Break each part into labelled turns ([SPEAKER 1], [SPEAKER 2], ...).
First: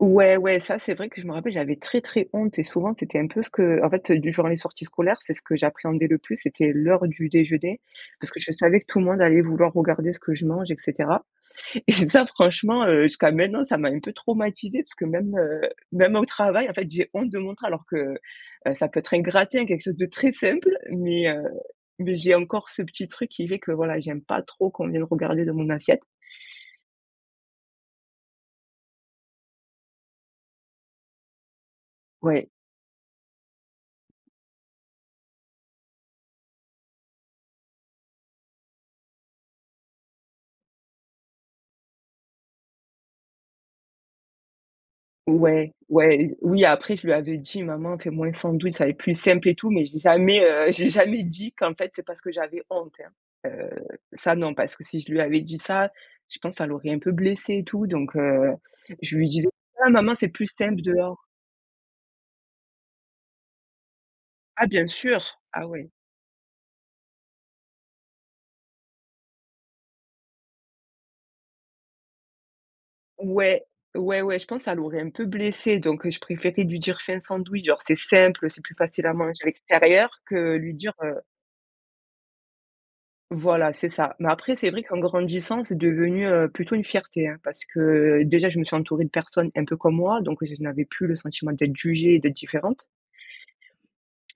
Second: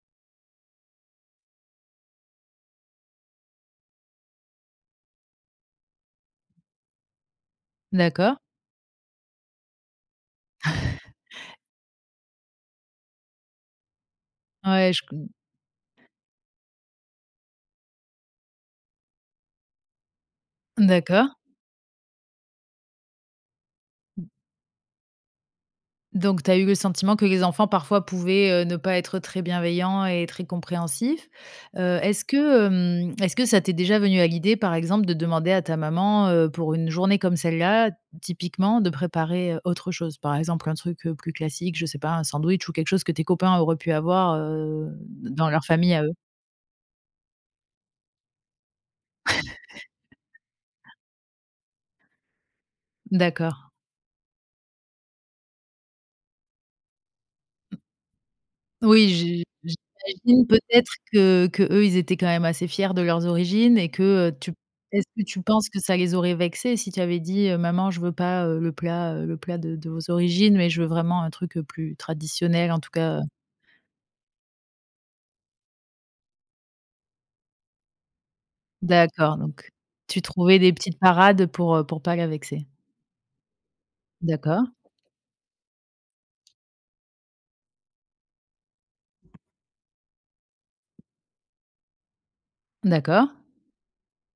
[SPEAKER 1] Ouais, ouais, ça, c'est vrai que je me rappelle, j'avais très, très honte et souvent c'était un peu ce que, en fait, heu, du genre, les sorties scolaires, c'est ce que j'appréhendais le plus, c'était l'heure du déjeuner, parce
[SPEAKER 2] D'accord.
[SPEAKER 1] que je savais que tout le monde allait vouloir regarder ce que je mange, et cetera et ça, franchement, heu, jusqu'à maintenant, ça m'a un peu traumatisée,
[SPEAKER 2] Ouais,
[SPEAKER 1] parce
[SPEAKER 2] je
[SPEAKER 1] que
[SPEAKER 2] q n
[SPEAKER 1] même, heu, même au travail en fait, j'ai honte de montrer, alors que, heu, ça peut être un gratin, quelque chose de très simple mais,
[SPEAKER 2] D'accord.
[SPEAKER 1] heu, mais j'ai encore ce petit truc qui fait que, voilà, j'aime
[SPEAKER 2] Mmh.
[SPEAKER 1] pas trop qu'on vienne regarder dans mon assiette.
[SPEAKER 2] Donc, tu as eu le sentiment que les enfants parfois pouvaient, heu, ne pas être très bienveillants et très compréhensifs, heu est-ce
[SPEAKER 1] Ouais.
[SPEAKER 2] que, hem, est-ce que ça t'est déjà venue à l'idée par exemple de demander à ta maman, heu, pour une journée comme celle-là, typiquement, de préparer, heu, autre chose? Par exemple un truc, heu, plus classique, je sais pas, un sandwich ou quelque chose que tes copains auraient pu avoir, heu, d dans leur
[SPEAKER 1] Ouais.
[SPEAKER 2] famille à eux?
[SPEAKER 1] Ouais. Z oui, après je lui avais dit: «Maman fait moins un sandwich, ça va être plus simple et tout». Mais j'ai jamais, heu, j'ai jamais dit, qu'en fait c'est parce que j'avais honte, hein,
[SPEAKER 2] D'accord.
[SPEAKER 1] heu, ça non, parce que si je lui avais dit ça, je pense ça l'aurait un peu blessée et
[SPEAKER 2] Mmh.
[SPEAKER 1] tout. Donc, heu,
[SPEAKER 2] Oui,
[SPEAKER 1] je lui
[SPEAKER 2] j
[SPEAKER 1] disais: «Ah maman, c'est plus
[SPEAKER 2] j'imagine
[SPEAKER 1] simple
[SPEAKER 2] peut-être
[SPEAKER 1] dehors».
[SPEAKER 2] que qu'eux, ils étaient quand même assez fiers de leurs origines et que, heu, tu p
[SPEAKER 1] Ah bien
[SPEAKER 2] est-ce que
[SPEAKER 1] sûr!
[SPEAKER 2] tu
[SPEAKER 1] Ah
[SPEAKER 2] penses que
[SPEAKER 1] ouais.
[SPEAKER 2] ça les aurait vexés si tu avais dit, heu: «Maman je veux pas, heu, le plat, heu le plat de de vos origines mais je veux vraiment un truc, heu, plus traditionnel en tout cas, heu»?
[SPEAKER 1] Ouais. Ouais, ouais. Je pense ça l'aurait un peu blessée. Donc, heu, je préférais lui dire: «Fais un sandwich, genre c'est simple, c'est plus facile à
[SPEAKER 2] D'accord,
[SPEAKER 1] manger à
[SPEAKER 2] donc
[SPEAKER 1] l'extérieur»,
[SPEAKER 2] tu
[SPEAKER 1] que
[SPEAKER 2] trouvais des
[SPEAKER 1] lui dire,
[SPEAKER 2] petites
[SPEAKER 1] heu
[SPEAKER 2] parades, heu, pour, heu, pour pas la vexer.
[SPEAKER 1] Voilà, c'est ça. Mais après,
[SPEAKER 2] D'accord.
[SPEAKER 1] c'est vrai qu'en grandissant, c'est devenu, heu, plutôt une fierté, hein. Parce que, déjà, je me suis entourée de personnes un peu comme moi, donc j je n'avais plus le sentiment d'être jugée et d'être différente.
[SPEAKER 2] D'accord.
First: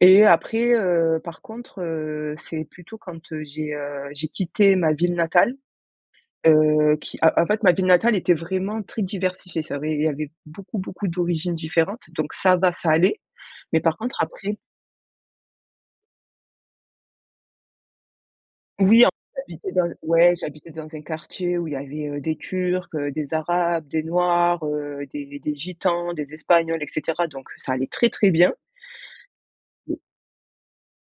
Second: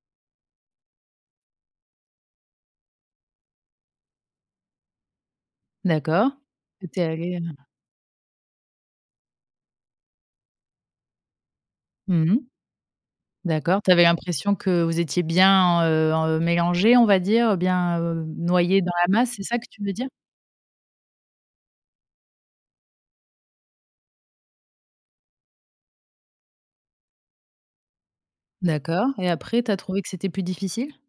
[SPEAKER 1] Et après, heu, par contre, heu, c'est plutôt quand, heu, j'ai, heu, j'ai quitté ma ville natale,
[SPEAKER 2] D'accord. Tu
[SPEAKER 1] heu,
[SPEAKER 2] étais
[SPEAKER 1] qui, en
[SPEAKER 2] allée, heu
[SPEAKER 1] en fait ma ville natale était vraiment très diversifiée. Ça avait il y avait beaucoup, beaucoup d'origines différentes, donc
[SPEAKER 2] Mmh mh.
[SPEAKER 1] ça va, ça allait. Mais
[SPEAKER 2] D'accord. Tu
[SPEAKER 1] par
[SPEAKER 2] avais
[SPEAKER 1] contre
[SPEAKER 2] l'impression
[SPEAKER 1] après
[SPEAKER 2] que vous étiez bien en, heu, en, heu, mélangés on va dire, bien, heu, noyés dans
[SPEAKER 1] Oui,
[SPEAKER 2] la
[SPEAKER 1] en
[SPEAKER 2] masse? C'est ça que
[SPEAKER 1] j'habitais
[SPEAKER 2] tu
[SPEAKER 1] dans
[SPEAKER 2] veux
[SPEAKER 1] le
[SPEAKER 2] dire?
[SPEAKER 1] ouais, j'habitais dans un quartier où il y avait, heu, des turcs, heu, des arabes, des noirs, heu, des des gitans, des espagnols, et cetera. Donc, ça allait très, très bien.
[SPEAKER 2] D'accord et après tu as
[SPEAKER 1] [unintelligible]
[SPEAKER 2] trouvé que c'était plus difficile?